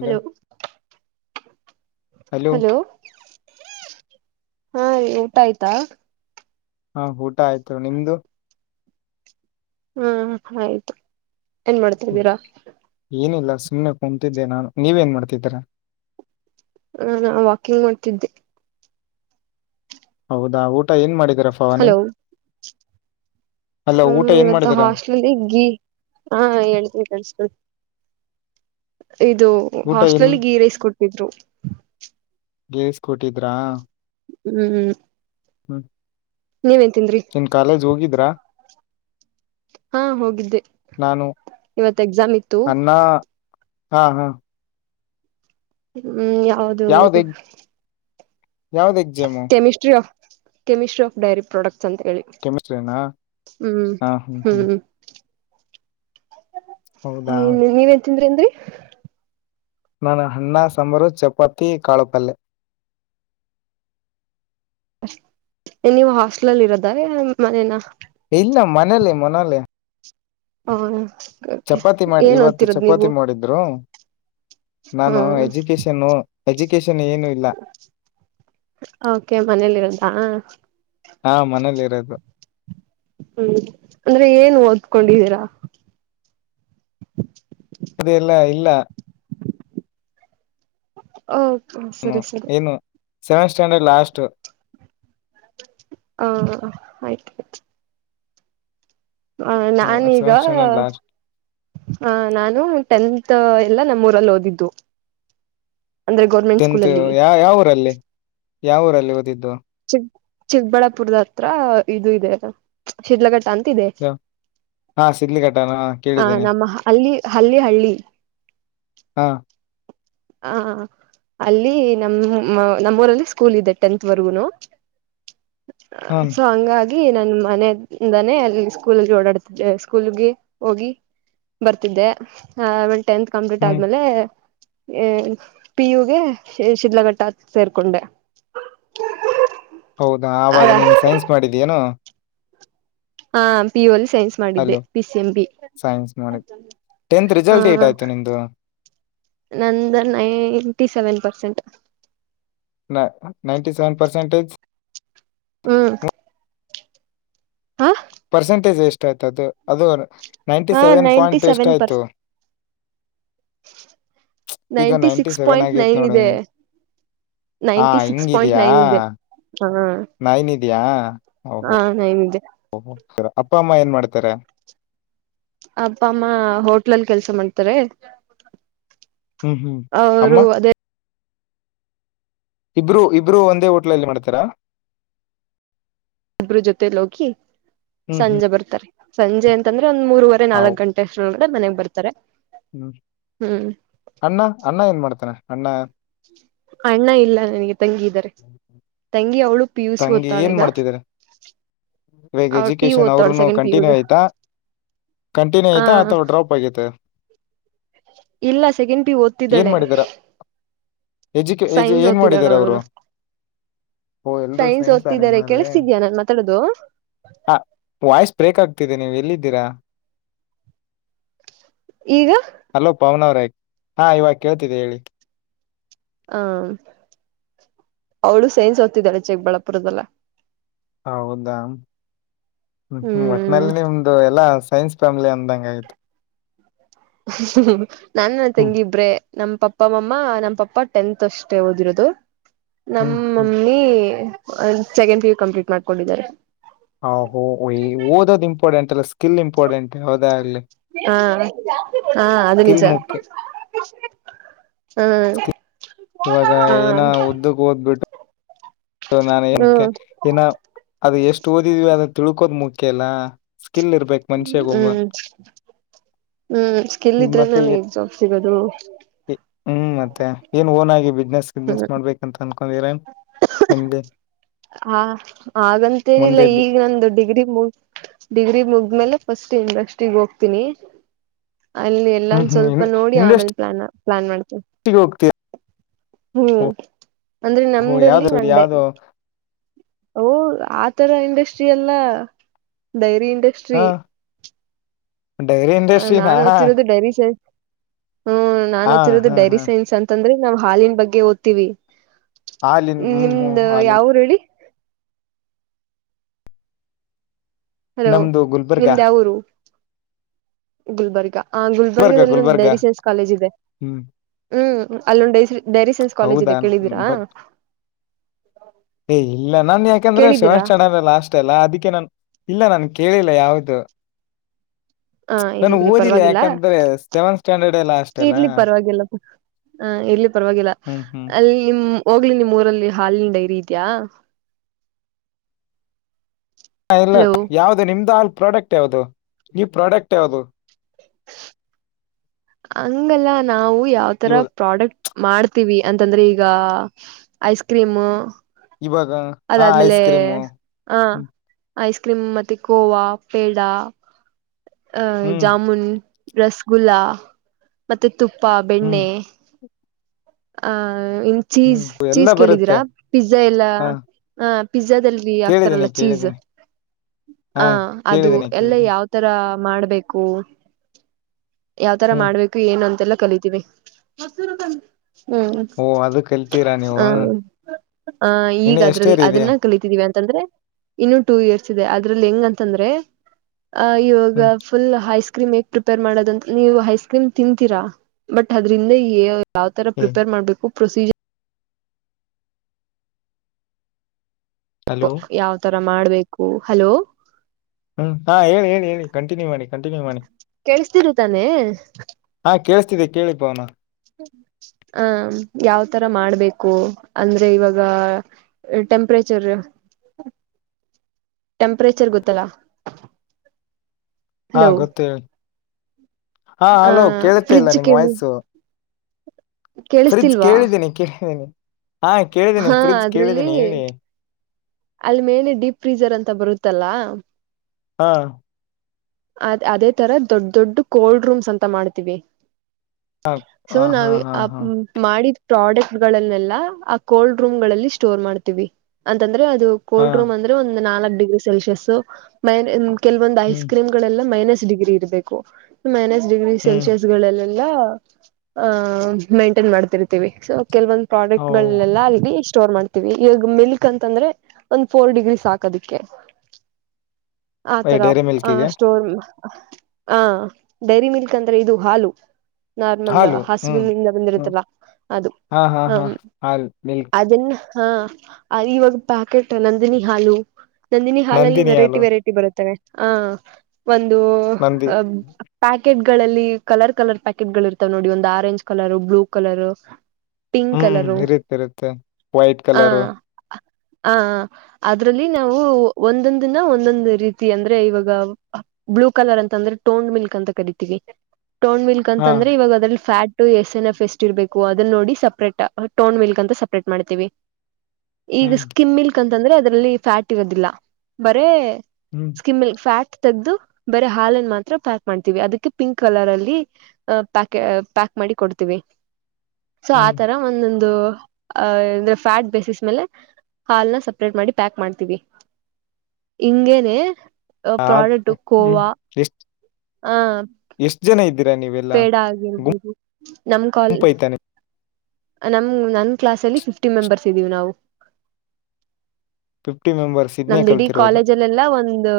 Hello hello ಹಾ ಊಟ ಆಯ್ತಾ ಹಾ ಊಟ ಆಯ್ತು ನಿಮ್ದು ಹ್ಮ ಆಯ್ತು ಏನ್ ಮಾಡ್ತರಿ ಬೀರಾ ಏನಿಲ್ಲ ಸುಮ್ನೆ ಕುಮ್ತಿದ್ದೆ ನಾನು ನೀವ ನ್ ಮಾಡ್ತಿದ್ದರ ಹ ನಾ ವಾಕಿಂಗ್ ಮಾಡ್ತಿದ್ದೆ ಹೌದಾ ಊಟ ಏನ್ ಮಾಡಿದೀರ ವಾನಿ ಹಲೋ ಹ್ಮ ಇವತ್ತು ಹಾಸ್ಟ್ಲ್ ಗಿ ಹ ಹೇಳ್ತೀಿ ಕಳ್ಸ್ತ ಇದು ಊಟ ಏನ್ ಹಾಸ್ಟೆಲ್ ಗೀ ರೈಸ್ ಕೊಡ್ಟ್ಟಿದ್ರು ೇಲ್ಸ್ಕೊಟ್ಟಿದ್ರಾ ಹ್ಮ್್ಮ್ ಹ್ಮ್ ನೀನ್ ಕಾಲೇಜ್ ಹೋಗಿದ್ರಾ ಹಾ ಹೋಗಿದ್ದೆ ನಾನು ಇವತ್ ಎಕ್ಸಾಮ್ ಇತ್ತು ಅನ್ನ ಹಾ ಹಾ ಹ್ಮ್ ಯಾವದು ಯಾವ್ದ exam chemistry of dairy products ಅಂತ ಹೇಳಿ ಕೆಮಿಸ್ಟ್ರಿನಾ ಹ್ಮ್ ಹಾ ಹ್ಮ್ ಹ್ಮ್ ಹ್ಮ್್ಮ್ ಹೌದಾ ನ್ ನೀವನ್ ತಿಂದ್ರಿ ನ್ರಿ ನಾನ ಅಣ್ಣ ಸಾಂಬಾರ ಚಪಾತಿ ಕಾಳುಪಲ್ಲೆ ನೀವು ಹಾಸ್ಟಲಲ್ಲಿ ಇರೋದಾರೆ ಮನೇನ ಇಲ್ಲ ಮನೆಲ ಮನಾಲ ಹಾ ಮಾಡಿ ಏನ್ ಇವತ್ತು ಹ್ತ್ತಿರೋದ್ ನೀವು ಚಪಾತಿ ಮಾಡಿದ್ರು ನಾನು ಹ್ಮ ಎಜುಕೇಶನ್ನು ಎಜುಕೇಶನ್ ಏನು ಇಲ್ಲ ಓಕೆ ಮನೇಲಿ ಇರದಾ ಹಾ ಮನೇಲಿ ಇರೋದು ಹ್ಮ್ ಅಂದ್ರೆ ಏನ್ ಓದ್ಕೊಂಡಿದ್ದೀರಾ ಅದೆಲ್ಲ ಇಲ್ಲ ಓ ಏನು ಸರಿ ಸರಿ ಏನು ಸೆವೆಂತ್ ಸ್ಟ್ಯಾಂಡರ್ಡ್ ಲಾಸ್ಟ್ ಹ ಆಯ್ತ ಆಯ್ತು ಹ ನಾನೀಗ ಸೆವೆಂತ್ ಸ್ಟ್ಯಾಂಡರ್ಡ್ ಲಾಸ್ಟ್ ನಾನು ಟೆಂತ್ ಮತ್ತ ಎಲ್ಲಾ ನಮ್ಮೂರಲ್ಲಿ ಓದಿದ್ದು ಅಂದ್ರೆ ಗೌರ್ಮೆಂಟ್ ಸ್ಕೂಲ್ ಟೆಂತ್ ಅಲ್ಲಿ ಯ ಯಾವ ಊರಲ್ಲಿ ಯಾವ ಊರಲ್ಲಿ ಓದಿದ್ದು ಚಿಕ್ ಚಿಕ್ಕಬಳ್ಳಾಪುರದ ಹತ್ರ ಇದು ಇದೆ ಅ ಶಿಲಗ ಅಂತಿದೆ ಯಾವ- ಹಾ ಸಿಡ್ಲಿಘಟ್ಟನ ಹಾ ಹ ಕೇಳಿದ್ದೇನೆ ನಮ್ಮ ಅಲ್ಲಿ ಹಲ್ಲಿ ಹಳ್ಳಿ ಹಾ ಹಾ ಅಲ್ಲಿ ನಮ್ಮ ನಮ್ಮೂರಲ್ಲಿ ಸ್ಕೂಲ್ ಇದೆ ಟೆಂತ್ ವರೆಗೂನು ಹ್ಮ್ ಸಂಗ ಅ ನನ್ ಮನೆಿಂದನೆ ಅಲ್ಲಿ ಸ್ಕೂಲ್ ಓಡಾಡ್ತಿದ್ದೆ ಸ್ಕೂಲ್ಗೆ ಹೋಗಿ ಬರ್ತಿದ್ದೆ ಆೇ ಟೆಂತ್ ಕಂಪ್ಲೀಟ್ ಹ್ಮ್ ಆದ್ಮೇಲೆ ಹ ಪಿಯುಗೆ ಶಿಲಘಟ್ಟ ಸೇರ್ಕೊಂಡೆ ಹೌದಾ ಆವಾಗ ಅದ ನೀನು ಸೈನ್ಸ್ ಮಾಡಿದೀನುೋ ಹಾ ಪೂಲ್ ಸೈನ್ ಮಾಡಿದ್ದೆ ಅಲ್ಲೋ ಪ ಸಿ ಎಂ ಬಿ ಸೈನ್ಸ್ ಮಾಡಿದ್ ಟೆಂತ್ ಹ ರಿಸಲ್ಟ್ ಏಟ್ ಆಯ್ತು ನಿಂದು ನಂದ ನೈಂಟಿ ಸೆವೆನ್ ಪರ್ಸೆಂಟ್ ನ ನೈಂಟಿ ಸೆವೆನ್ ಪರ್ಸೆಂಟೇಜ್ ಹ್ಮ ಹ ಪರ್ಸೆಂಟೇಜ್ ಎಷ್ಟ ಆಯ್ತದು ಅದು ನೈಂಟಿ ಹ ಸೆವೆನ್ ನೈಂಟಿ ಪಾಯಿಂಟ್ ಸೆವೆನ್ ಎಷ್ಟಾಯಿತು ಪರ್ಸೆಂಟ್ ಈಗ ನೈಂಟಿ ಸಿಕ್ಸ್ ಸೆವೆನ್ ಪಾಯಿಂಟ್ ಆಗೇತ್ ನೈನ್ ನೋಡ ಇದೆ ಹಾ ನೈಂಟಿ ಸಿಕ್ಸ್ ಪಾಯಿಂಟ್ ಹಿಂಗಿದ್ಯಾ ನೈನ್ ಇದೆ ಹ ನೈನದ್ಯಾ ಓಹೋ ಹ ನೈನ್ ಇದೆ ಓ ಸರಿ ಅಪ್ಪ ಅಮ್ಮ ಏನ್ ಮಾಡತಾರೆ. ಅಪ್ಪ ಅಮ್ಮ ಹೋಟ್ಲಲ್ ಕೆಲ್ಸ ಮಾಡ್ತಾರೆ. ಹ್ಮ್ ಹ್ಮ್ ಅಮ್ಮ ಅವರು ಅದೇ ಇಬ್ರು ಇಬ್ರು ಒಂದೇ ಹೋಟ್ಲಲ್ಲಿ ಮಾಡ್ತಾರಾ ಇಬ್ರ ಜೊತೇಲಿ ಹೋಗಿ ಹ್ಮ್ ಹ್ಮ್ ಸಂಜೆ ಬರ್ತಾರೆ ಸಂಜೆ ಅಂತಾನೆ ಒಂದ್ ಮೂರುವರೆ ಹೌ ನಾಲ್ಕಕ್ ಗಂಟೆ ಅಷ್ಟೋರಳಗೆ ಮನೆಗ್ ಬರ್ತಾರೆ. ಹ್ಮ್ ಹ್ಮ್ ಅಣ್ಣ ಅಣ್ಣ ಏನ್ ಮಾಡ ಅಣ್ಣ ಅಣ್ಣ ಇಲ್ಲ ನನಗೆ ತಂಗಿ ಇದ್ದಾರೆ ತಂಗಿ ಅವಳು ಪಿ ಯು ಸಿ ತಂಗಿ ಏನ್ ಓದ್ತಾಳೆಗ ಮಾಡ್ತಿದಾರೆ ಇವಾಗ್ ಅವಳು ಪಿ ಯು ಎಜುಕೇಶನ್ ಓದ್ತಾಳೆ ಅವರುೂನು ಸೆಕೆಂಡ್ ಪಿ ಯು ಕಂಟಿನ್ಯೂ ಗ ಆಯ್ತಾ ಕಂಟಿನ್ಯೂ ಆ ಐತಾ ಅಥವಾ ಡ್ರಾಪ್ ಆಗೈತೆ ಇಲ್ಲ ಸೆಕೆಂಡ್ ಪಿಯು ಏನ್ ಓದ್ತಿದ್ದಾಳೆ ಮಾಡಿದಾರ ಎಜುಕೇ ಎಜು ಸೈನ್ಸ್ ಏನ್ ಓದತಿದಾಳೆ ಮಾಡಿದಾರೆ ಅವರು ಅವಳೂನು ಓ ಎಲ್ರು ಸೈನ್ಸ್ ಓದ್ತಿದ್ದಾರೆ ನಿಮ್ಮಲ್ಲಿ ಕೇಳಿಸತಿದ್ಯಾ ನಾನ್ ಮಾತಾಡೋದು ಹ ವಾಯ್ಸ್ ಬ್ರೇಕ್ ಆಗ್ತಿದೆ ನೀವು ಎಲ್ಲಿದ್ದೀರಾ. ಈಗ ಹಲೋ ಪಾವನ ಅವ್ರೇ ಹಾ ಇವಾಗ ಕೇಳ್ತಿದ್ದ ಹೇಳಿ ಹ್ಮ ಅವಳು ಸೈನ್ಸ್ ಓದತಿದಾಳೆ ಚಿಕ್ಬಳ್ಳಾಪುರದಲ್ಲ ಹೌದಾ ಹ್ಮ ಒಟ್ನಲ್ಲಿ ಹ್ಮ್ ನಿಮ್ದು ಎಲ್ಲಾ ಸ್ ಸೈನ್ಸ್ ಫ್ಯಾಮಿಲಿ ಅಂದಂಗ ಆಯ್ತು ನಾನ್ ನನ್ ಹ್ಮ್ ತಂಗಿ ಇಬ್ಬರೇ ನಮ್ ಪಪ್ಪ ಮಮ್ಮ ನಮ್ ಪಪ್ಪ ಟೆಂತ್ ಅಷ್ಟೇ ಓದಿರೋದು. ಹ್ಮ್ ನಮ್ಮ ಹ್ಮ್ ಮಮ್ಮಿ ಸೆಕೆಂಡ್ ಪಿಯು ಕಂಪ್ಲೀಟ್ ಮಾಡ್ಕೊಂಡಿದ್ದಾರೆ. ಇಂಪಾರಡೆಂಟ್ ಅಲ್ಲ ಸ್ಕೀಲ್ ಇಂಪಾರಡೆೆಂಟ್ ಯಾವದೇ ಆಗಲಿ ಹಾ ಹಾ ಅದು ಸ್ಕಿಲ್ ನಿಜ ಮುಖ್ಯ ಹ್ಮ್ ಸ್ಕಿಲ್ ಇವಾಗ ಹಾ ನಾನ ಏಕ್ಕೆ ಹ್ಮ್ ಏನ ಅದು ಎಷ್ಟು ಓದಿದೀವಿ ಅದನ್ನ ತಿಳ್ಕೋದ ಮುಖ್ಯ ಅಲ್ಲ. ಸ್ಕಿಲ್ ಇರಬೇಕ್ ಮನುಷ್ಯಾಗೊಮ್ಮೆ ಹ್ಮ್ ಹ್ಮ್ ಸ್ಕಿಲ್ ಇದ್ರನಲ್ಲ ಈಗ್ ಜಾಬ್ ಸಿಗದು ಏ- ಹ್ಮ್ ಮತ್ತೆ ಏನ್ ಓನ್ ಆಗಿ ಬಿಸ್ನೆಸ್ ಹ್ಮ ಗಿಸ್ನೆಸ್ ಮಾಡ್ಬೇಕಂತ ಅನ್ಕೊಂಡಿದಿರಾ ನಿಮ್ಗೆ ಹಾ ಹಾಗಂತೇನಿಲ್ಲ ಮುಂದೆ ಬಿ- ಈಗ ನಂದು ಡಿಗ್ರಿ ಮುಗ ಡಿಗ್ರಿ ಮುಗ ಆಮೇಲೆ ಫಸ್ಟ್ ಇಡಸ್ಟ್ರಿ ಈಗ ಹೋಗ್ತೀನಿ ಅಲ್ಲಿ ಹ್ಮ್ ಎಲ್ಲನು ಸ್ವಲ್ಪ ಹ್ಮ್ ನೋಡಿ ಆಮೇಲ್ ಇಂಡಸ್ಟ್ರಿಗೆ ಪ್ಲಾನ್ ಪ್ಲಾನ್ ಮಾಡ್ತೇವಿ ಹೋಗ್ತೀರ ಹ್ಮ್ ಅಂದ್ರೆ ಓಹೋ ನಮ್ದಲ್ಲಿ ಯಾವ್ದ ನಂಡೆ ಯಾವ್ದು ಓ ಆತರ ಇಂಡಸ್ಟ್ರಿ ಎಲ್ಲ ಡೈರಿ ಹ ಇಂಡಸ್ಟ್ರಿ ಡೈರಿ ಇಂಡಸ್ಟ್ರಿಿನ ನಾನ್ ಓದ್ತಿರೋದು ಡೈರಿ ಸೈನ್ಸ್ ಹ್ಮ್ ನಾನ್ ಓದ್ತಿರೋದು ಹಾ ಡೈರಿ ಹಾ ಸೈನ್ಸ್ ಅಂತಂದ್ರೆ ನಾವ್ ಹಾಲಿನ ಬಗ್ಗೆ ಓದ್ತಿವಿ. ಹಾಲಿನ್ ಹ್ಮ್ ನಿಮ್ದ ಹ್ಮ್ ಹಾಲಿನ್ ಯಾವರು ಹೇಳಿ ಹಲೋ ನಮ್ದು ಗುಲ್ಬರ್ಗಾ ನಿಮ್ದ ಯಾವಊರು ಗುಲ್ಬರ್ಗ ಆ ಗುಲ್ಬರ್ಗ ಗುಲ್ಬರ್ಗದಲ್ಲಿ ಒಂದು ಗುಲ್ಬರ್ಗ ಡೈರಿ ಸೈನ್ಸ್ ಕಾಲೇಜ್ ಇದೆ ಹ್ಮ್ ಹ್ಮ್ ಅಲ್ಲೊಂದು ಡೈ ಡೈರಿ ಸೈನ್ಸ್ ಕಾಲೇಜ್ ಹೌದಾ ಇದೆ ಕೇಳಿದೀರಾ. ಬಟ್ ಏ ಇಲ್ಲ ನಾನ್ ಯಾಕಂದ್ರೆ ಸೆವೆನ್ ಕೇಳಿದೀರಾ ಸ್ಟ್ಯಾಂಡರ್ಡ್ ಲಾಸ್ಟ ಎಲ್ಲಾ ಅದಕ್ಕೆ ನಾನ್ ಇಲ್ಲ ನನ್ ಕೇಳಿಲ್ಲ ಯಾವ್ದು ಹಾ ನಾನು ಇರ್ಲಿಿ ಓದಿಲ್ಲ ಪರವಾಗಿಲ್ಲ ಯಾಕಂದ್ರೆ ಸೆವೆನ್ ಸ್ಟ್ಯಾಂಡರ್ಡ್ ಎಲ್ಲ ಅಷ್ಟೆ ಅಲ್ಲ ಇರ್ಲಿ ಪರವಾಗಿಲ್ಲ ಹ ಎಲ್ಲಿ ಪರವಾಗಿಲ್ಲ ಹ್ಮ್ ಹ್ಮ್ ಅಲ್ಲಿ ಹೋಗ್ಲಿ ನಿಮ್ಮೂಊರಲ್ಲಿ ಹಾಲಿನ್ ಡೈರಿ ಇದಿಯಾ ಹಾ ಇಲ್ಲ ಯಾವವು್ದ ನಿಮ್ದ ಅಲ್ ಪ್ರಾಡಕ್ಟ್ ಯಾವದು ನೀ ಪ್ರಾಡಕ್ಟ್ ಯಾವವು್ದದು ಹಂಗಲ್ಲ ನಾವು ಯಾವತರ ಇವಾಗ ಪ್ರಾಡಕ್ಟ್ ಮಾಡ್ತೀವಿ ಅಂತಂದ್ರೆ ಈಗ ಐಸ್ ಕ್ರೀಮ ಇವಾಗ ಹಾ ಅದಾದ್ಮೇಲೆ ಐಸ್ ಕ್ರೀಮು ಹಾ ಹ್ಮ್ ಐಸ್ ಕ್ರೀಮ್ ಮತ್ತೆ ಕೋವಾ ಪೇಡ ಅ ಹ್ಮ್ ಜಾಮೂನ್ ರಸಗುಲ್ಲಾ ಮತ್ತೆ ತುಪ್ಪ ಹ್ಮ್ ಬೆಣ್ಣೆ ಆಹ ಇ ಹ್ಮ್ ಚೀಸ್ ಎಲ್ಲ ಚೀಸ್ ಬರುತ್ತೆ ಕೇಳಿದೀರಾ ಪಿಜ್ಜಾ ಎಲ್ಲಾ ಹಾ ಹ ಪಿಜ್ಜಾದಲ್ಲಿ ಕೇಳಿದ್ದೀನಿ ಆಗ್ತಾರಲ್ಲ ಚೀಸ್ ಕೇಳಿದ್ದೀನಿ ಹ ಹಾ ಅದು ಕೇಳಿದ್ದೀನಿ ಎಲ್ಲ ಕೇಳಿದ್ದೀನಿ ಯಾವ ತರ ಮಾಡಬೇಕು ಯಾವತರ ಹ್ಮ್ ಮಾಡ್ಬೇಕು ಏನು ಅಲ್ಲ [inaudible] ಕಲಿತೀವಿ ಹ್ಮ್ ಓ ಅದು ಕಲ್ತೀರಾ ನೀವು ಹ ಹ ಈಗ ಇನ್ನು [inaudible] ಎಷ್ಟೇರಿ ಇದೆ ಅದನ್ನ ಕಲಿತಿದೀವಿ ಅಂತಂದ್ರೆ ಇನ್ನುೂ ಟೂ ಇಯರ್ಸ್ ಇದೆ ಅದ್ರಲ್ಲಿ ಹೆಂಗಂತಂದ್ರೆ [inaudible] ಆ ಯೋಗ ಹ್ಮ್ ಫುಲ್ ಹೈಸ್ಕೂ ಕ್ರಮ್ ಹ ಪ್ರಿಪೇರ್ ಮಾಡೋದ ನೀವು ಐಸ್ ಕ್ರೀಮ್ ತಿಂತೀರಾ ಬಟ್ ಅದ್ರಿಂದ ಯಾವ್ ತರ ಏ ಪ್ರಿಪೇರ್ ಮಾಡ್ಬೇಕು ಪ್ರೊಸೀಜರ್ ಹಲೋ ಯಾವ್ತರ ಮಾಡ್ಬೇಕು ಹಲೋ ಹ್ಮ್ ಹಾ ಹೇಳಿ ಹೇಳಿ ಹೇಳಿ ಕಂಟಿನ್ಯೂ ಮಾಡಿ ಕಂಟಿನ್ಯೂ ಮಾಡಿ ಗೊತ್ತಿರು ತಾನೆ ಕೇಳ್ತಿದ್ದೆ ಕೇಳಿ ಪವನ ಹ ಯಾವ್ತರ ಮಾಡ್ಬೇಕು ಅಂದ್ರೆ ಇವಾಗ ಟೆಂಪ್ರೇಚರ್ [unintelligible] ಟೆಂಪರೇಚರ್ ಗೊತ್ತಲ್ಲಾ ಹಾ ಗೊತ್ತೇಿ ಹಾ ಆ ಹಲೋ ಕೇಳುಸ್ತಾ ಇಲ್ಲ ಫ್ರಿಜ್ ನಿಮ್ಮ್ ಕೇಳಿ ವಯ್ಸು ಫ್ರಿಜ್ ಕೇಳಿಸ್ತಿಲ್ವಾ ಕೇಳಿದ್ದೀನಿ ಕೇಳಿದ್ದೀನಿ ಹಾ ಕೇಳಿದ್ದೀನಿ ಫ್ರಿಜ್ ಕೇಳಿದ್ದೀನಿ ಹೇಳಿ ಅಲ್ ಮೇಲೆ ಡೀಪ್ ಫ್ರೀಜರ್ ಅಂತ ಬರುತ್ತಲ್ಲ ಹಾ ಅದ ಅದೇ ತರ ದೊಡ್ ದೊಡ್ಡ ಕೋಲ್ಡ್ ರೂಮ್ಸ್ ಅಂತ ಮಾಡ್ತೀವಿ ಹಾ ಸೊ ಹಾ ನಾವ್ ಹಾ ಹಾ ಆ ಹಾ ಮಾಡಿದ್ ಪ್ರಾಡಕ್ಟ್ ಗಳನ್ನೆಲ್ಲಾ ಆ ಕೋಲ್ಡ್ ರೂಮ್ ಗಳಲ್ಲಿ ಸ್ಟೋರ್ ಮಾಡ್ತೀವಿ ಅಂತಂದ್ರೆ ದು ಹಾ ಕೋಲ್ಡ್ ರೂಮ್ ಅಂದ್ರೆ ಒಂದು ನಾಲ್ಕ್ ಡಿಗ್ರಿ ಸೆಲ್ಸಿಯಸ್ ಮ ಕೆಲವೊಂದು ಐಸ್ ಹ್ಮ್ ಕ್ರೀಮ್ ಮೈನಸ್ ಡಿಗ್ರಿ ಹ್ಮ್ ಸೆಲ್ಸಿಯಸ್ ಇರಬೇಕು ಮೇಂಟೈನ್ ಮಾಡ್ತಿರ್ತವಿ ಸೋ ಕೆಲವೊಂದ್ ಓ ಪ್ರಾಡಕ್ಟ್ ಗಳೆಲ್ಲ ಅಲ್ಲಿಗೆ ಇಷ್ಟ ಸ್ಟೋರ್ ಮಾಡ್ತೀವಿ ಈವಾಗ ಮಿಲ್ಕ್ ಅಂತಂದ್ರೆ ಒಂದ ಫೋರ್ ಡಿಗ್ರಿ ಸಾಕದಿಕ್ಕೆ ಡೈರಿ ಮಿಲ್ಕ್ ಆ ಸ್ಟೋರ್ ಆ ಡೈರಿ ಮಿಲ್ಕ್ ಅಂದ್ರೆ ಇದು ಹಾಲು ನಾರ್ಮಲ್ ಹಾಲು ಹ್ಮ್ ಹಸುಿಂದ ಹ್ಮ್ ಬಂದಿರುತ್ತಲ್ಲ ಅದು ಹಾ ಹಾ ಹ ಹಾ ಹಾಲು ಮಿಲ್ಕ್ ಅದನ್ನ ಹಾ ಇವಾಗ ಪ್ಯಾಕೆಟ್ ನಂದಿನಿ ಹಾಲು ನಂದಿನಿ ಹಾಲಲ್ಲಿ ವೆರೈಟಿ ವೆರೈಟಿ ಬರುತ್ತೆ ಹ ಒಂದು ನಂದಿ ಪ್ಯಾಕೆಟ್ಗಳಲ್ಲಿ ಕಲರ್ ಕಲರ್ ಪ್ಯಾಕೆಟ್ ಗಳು ಇರ್ತಾವ ನೋಡಿ ಒಂದು orange colour blue colour pink ಹ್ಮ್ ಕಲರು ಇರುತ್ತೆ ಇರುತ್ತೆ ವೈಟ್ ಹ ಕಲರು ಹ ಅದ್ರಲ್ಲಿ ನಾವು ಒಂದೊಂದಿನ ಒಂದೊಂದು ರೀತಿ ಅಂದ್ರೆ ಇವಾಗ ಬ್ಲೂ ಕಲರ್ ಅಂತ ಅಂದ್ರೆ ಟೋಂಡ್ ಮಿಲ್ಕ್ ಅಂತ ಕರಿತೀವಿ ಟೌನ್ ಮಿಕ್ ಹಾ ಅಂದ್ರ ಇವಾಗ ಅದಲ್ಲಿ ಫ್ಯಾಟ್ ಎಸ್ ಎನ್ ಎಫ್ ಎಸ್ಟ್ ಇರ್ಬೇಕು ಅದನ್ನ ನೋಡಿ ಸಪ್ರೇಟ್ ಟೌನ್ ಮಿಲ್ಕ್ ಅಂತ ಸಪ್ರೇಟ್ ಮಾಡ್ತೀವಿ ಈಗ ಹ್ಮ್ ಸ್ಕಿಮ್ ಮಿಲ್ಕ್ ಅಂತಂದ್ರೆ ಅದರಲ್ಲಿ ಫ್ಯಾಟ್ ಇರೋದಿಲ್ಲ ಬರೇ ಹ್ಮ್ ಸ್ಕಿಮ್ಮಲ್ ಫ್ಯಾಟ್ ತ ಬರೆ ಹಾಲ ಮಾತ್ರ ಪ್ಯಾಕ್ ಮಾಡ್ವಿ ಅದಕ್ಕೆ ಪಿಂಕ್ ಕಲರ್ ಅಲ್ಲಿ ಪ್ಯಾ ಪ್ಯಾಕ್ ಮಾಡಿ ಕೊಡ್ತೀವಿ [unintelligible] ಸೊ ಆತರ ಒಂದೊಂದು ಅಂದ್ರೆ ಫ್ಯಾಟ್ ಬೇಸಿಸ್ ಮೇಲೆ ಹಾಲ್ನ ಸಪ್ರೇಟ್ ಮಾಡಿ ಪ್ಯಾಕ್ ಮಾಡ್ತೀವಿ ಹಂಗೇನೆ ಆ ಪಾಡಕ್ು ಹ್ಮ್ ಕೋವಾ ಎಷ್ಟ್ ಹ ಎಷ್ಟ್ ಜನ ಇದ್ದೀರಾ ನೀವೆಲ್ಲ ಬೇಡ ಆಗಿರ್ಬದು ನಮ್ ಕಲ್ ಗುಂಪು ಐತಾನೆ ನಮ ನನ್ ಕ್ಲಾಸ್ ಅಲ್ಲಿ ಫಿಫ್ಟಿ ಮೆಂಬರ್ಸ್ ಇದ್ದೀವಿ ನಾವು ಫಿಫ್ಟಿ ಮೆಂಬರ್ಸ್ ಇದ್ನೇ ನಮ್ದಿಡೀ ಕಲ್ತಿರೋದು ಕಾಲೇಜಲ್ಲೆಲ್ಲ ಒಂದು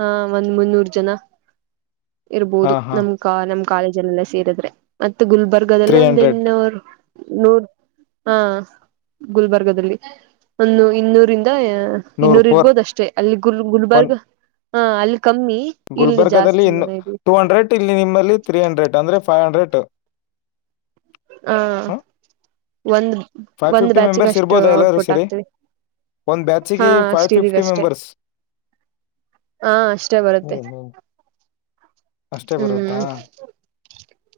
ಹ ಒಂದ್ ಮುನ್ನೂರು ಜನ ಹಾ ಇರ್ಬೋದು ಹಾ ನಮ್ ಕ ನಮ್ ಕಾಲೇಜಲ್ಲೆಲ್ಲ ಸೇರಿದ್ರೆ ಮತ್ತೆ ಮ ಗುಲ್ಬರ್ಗ್ ಅದೆಲ್ಲ ತ್ರೀ ಒಂದ್ ಹಂಡ್ರೆಡ್ ಇನ್ನ ಅವ್ರು ನೂರ್ ಹಾ ಗುಲ್ಬರ್ಗದಲ್ಲಿ ಒಂದು ಇನ್ನೂರಿ ಇ ನೂರ್ ಇನ್ನೂರು ಫೋರ್ ಇರ್ಬೋದ ಅಷ್ಟೇ ಅಲ್ಲಿ ಗುಲ್ ಗುಲ್ಬರ್ಗ ಹ ಅಲ್ಲಿ ಕಮ್ಮಿ ಇಲ್ಲಿ ಗುಲ್ಬರ್ಗದಲ್ಲಿ ಜಾಸ್ತಿ ಇನ್ನು ಜನ ಇದೀವಿ ಟೂ ಹಂಡ್ರೆಡ್ ಇಲ್ಲಿ ನಿಮ್ಮಲ್ಲಿ ತ್ರೀ ಹಂಡ್ರೆಡ್ ಅಂದ್ರೆ ಫೈವ್ ಹಂಡ್ರೆಡ್ ಹಾ ಒಂದ್ ಫೈವ್ ಒಂದ್ ಬ್ಯಾಚಿಗೆ ಅಷ್ಟು ಔಟ್ಪುಟ್ ಆಗ್ತವಿ ಒಂದು್ ಬ್ಯಾಚಿಗೆ ಫೈವ್ ಫಿಫ್ಟಿ ಮೆಂಬರ್ಸ್ ಹಾ ಅಷ್ಟೇ ಬರುತ್ತೆ ಹ್ಮ ಹ್ಮ ಅಷ್ಟೇ ಬರುತ್ತಾ ಹ್ಮ್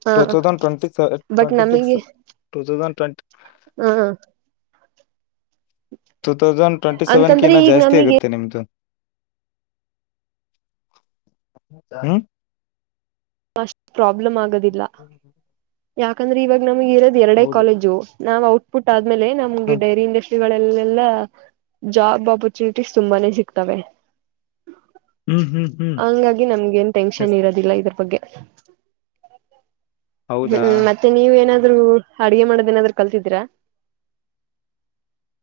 ಹ ಟೂ ತೌಸ ಟ್ಟ ಬಟ್ ಟ್ವೆಂಟಿ ಸಿಕ್ಸ್ ಟ ತೌಟ್ ಹಾ ಟೂ ತೌಸಂಡ್ ಟ್ವೆಂಟಿ ಸೆವೆನ್ಗೆ ಅಂತಂದ್ರೆ ಇನ್ನ ಈಗ ಜಾಸ್ತಿ ನಮಗೆ ಆಗುತ್ತೆ ನಿಮ್ದು ಹ್ಮ ಅಷ್ಟು ಪ್ರಾಬ್ಲಮ್ ಆಗೋದಿಲ್ಲ ಯಾಕಂದ್ರೆ ಇವಾಗ ನಮಗ ಇರೋದು ಎರಡೇ ಹೌದು ಕಾಲೇಜು ನಾವ್ ಔಟ್ಪುಟ್ ಆದ್ಮೇಲೆ ನಮ್ಗೆ ಡೈರಿ ಇಂಡಸ್ಟ್ರಿಗಳ ಲ್ಲೆಲ್ಲ ಜಾಬ್ ಆಪರ್ಚುನಿಟೀಸ್ ತುಂಬಾನೇ ಸಿಗ್ತವೆ ಹ್ಮ್ ಹ್ಮ್ ಹ್ಮ್ ಹ್ಮ್ ಹಂಗಾಗಿ ನಮ್ಗೆ ನ್ ಟೆನ್ಷನ್ ಎಸ್ ಇರೋದಿಲ್ಲ ಇದ್ರ ಬಗ್ಗೆ ಹೌದಾ ಹ್ಮ್ ಮತ್ತೆ ನೀವ ಏನಾದ ಅಡಗೆ ಮಾಡೋದೇಏನಾದ್ರು ಕಲ್ತಿದ್ದೀರಾ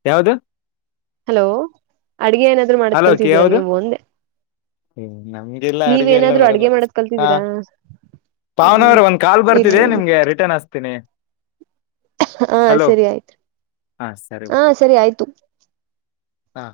ಯಾವ್ದ ಹಲೋ ಅಡ್ಗೆ ಏನಾದ್ರು ಮಾಡದ್ ಹಲೋ ಅಕ್ಕಿ ಕಲ್ತಿದ್ದೀರಾ ಯಾವ್ದು ನೀವು ಒಂದೆ ಹ್ಮ ನಮ್ಗೆಲ್ಲ ನೀವ್ ಅಡಗೆ ಎಲ್ಲ ಏನಾದ್ರು ಬರಲ್ಲ ಅಡ್ಗೆ ಮಾಡದ್ ಹಾ ಕಲ್ತಿದೀರಾ ಹ್ಮ್ ಪಾವನವ್ರ ಒಂದ್ ಕಾಲ್ ಇರ್ಲಿ ಬರ್ತಿದ್ದ ಇರ್ಲಿ ನಿಮ್ಗೆ ರಿಟರ್ನ್ ಹಸ್ತೀನಿ ಹಾ ಹಲೋ ಸರಿ ಆಯ್ತು ಹಾ ಸರಿ ಹಾ ಸರಿ ಆಯ್ತು ಹಾ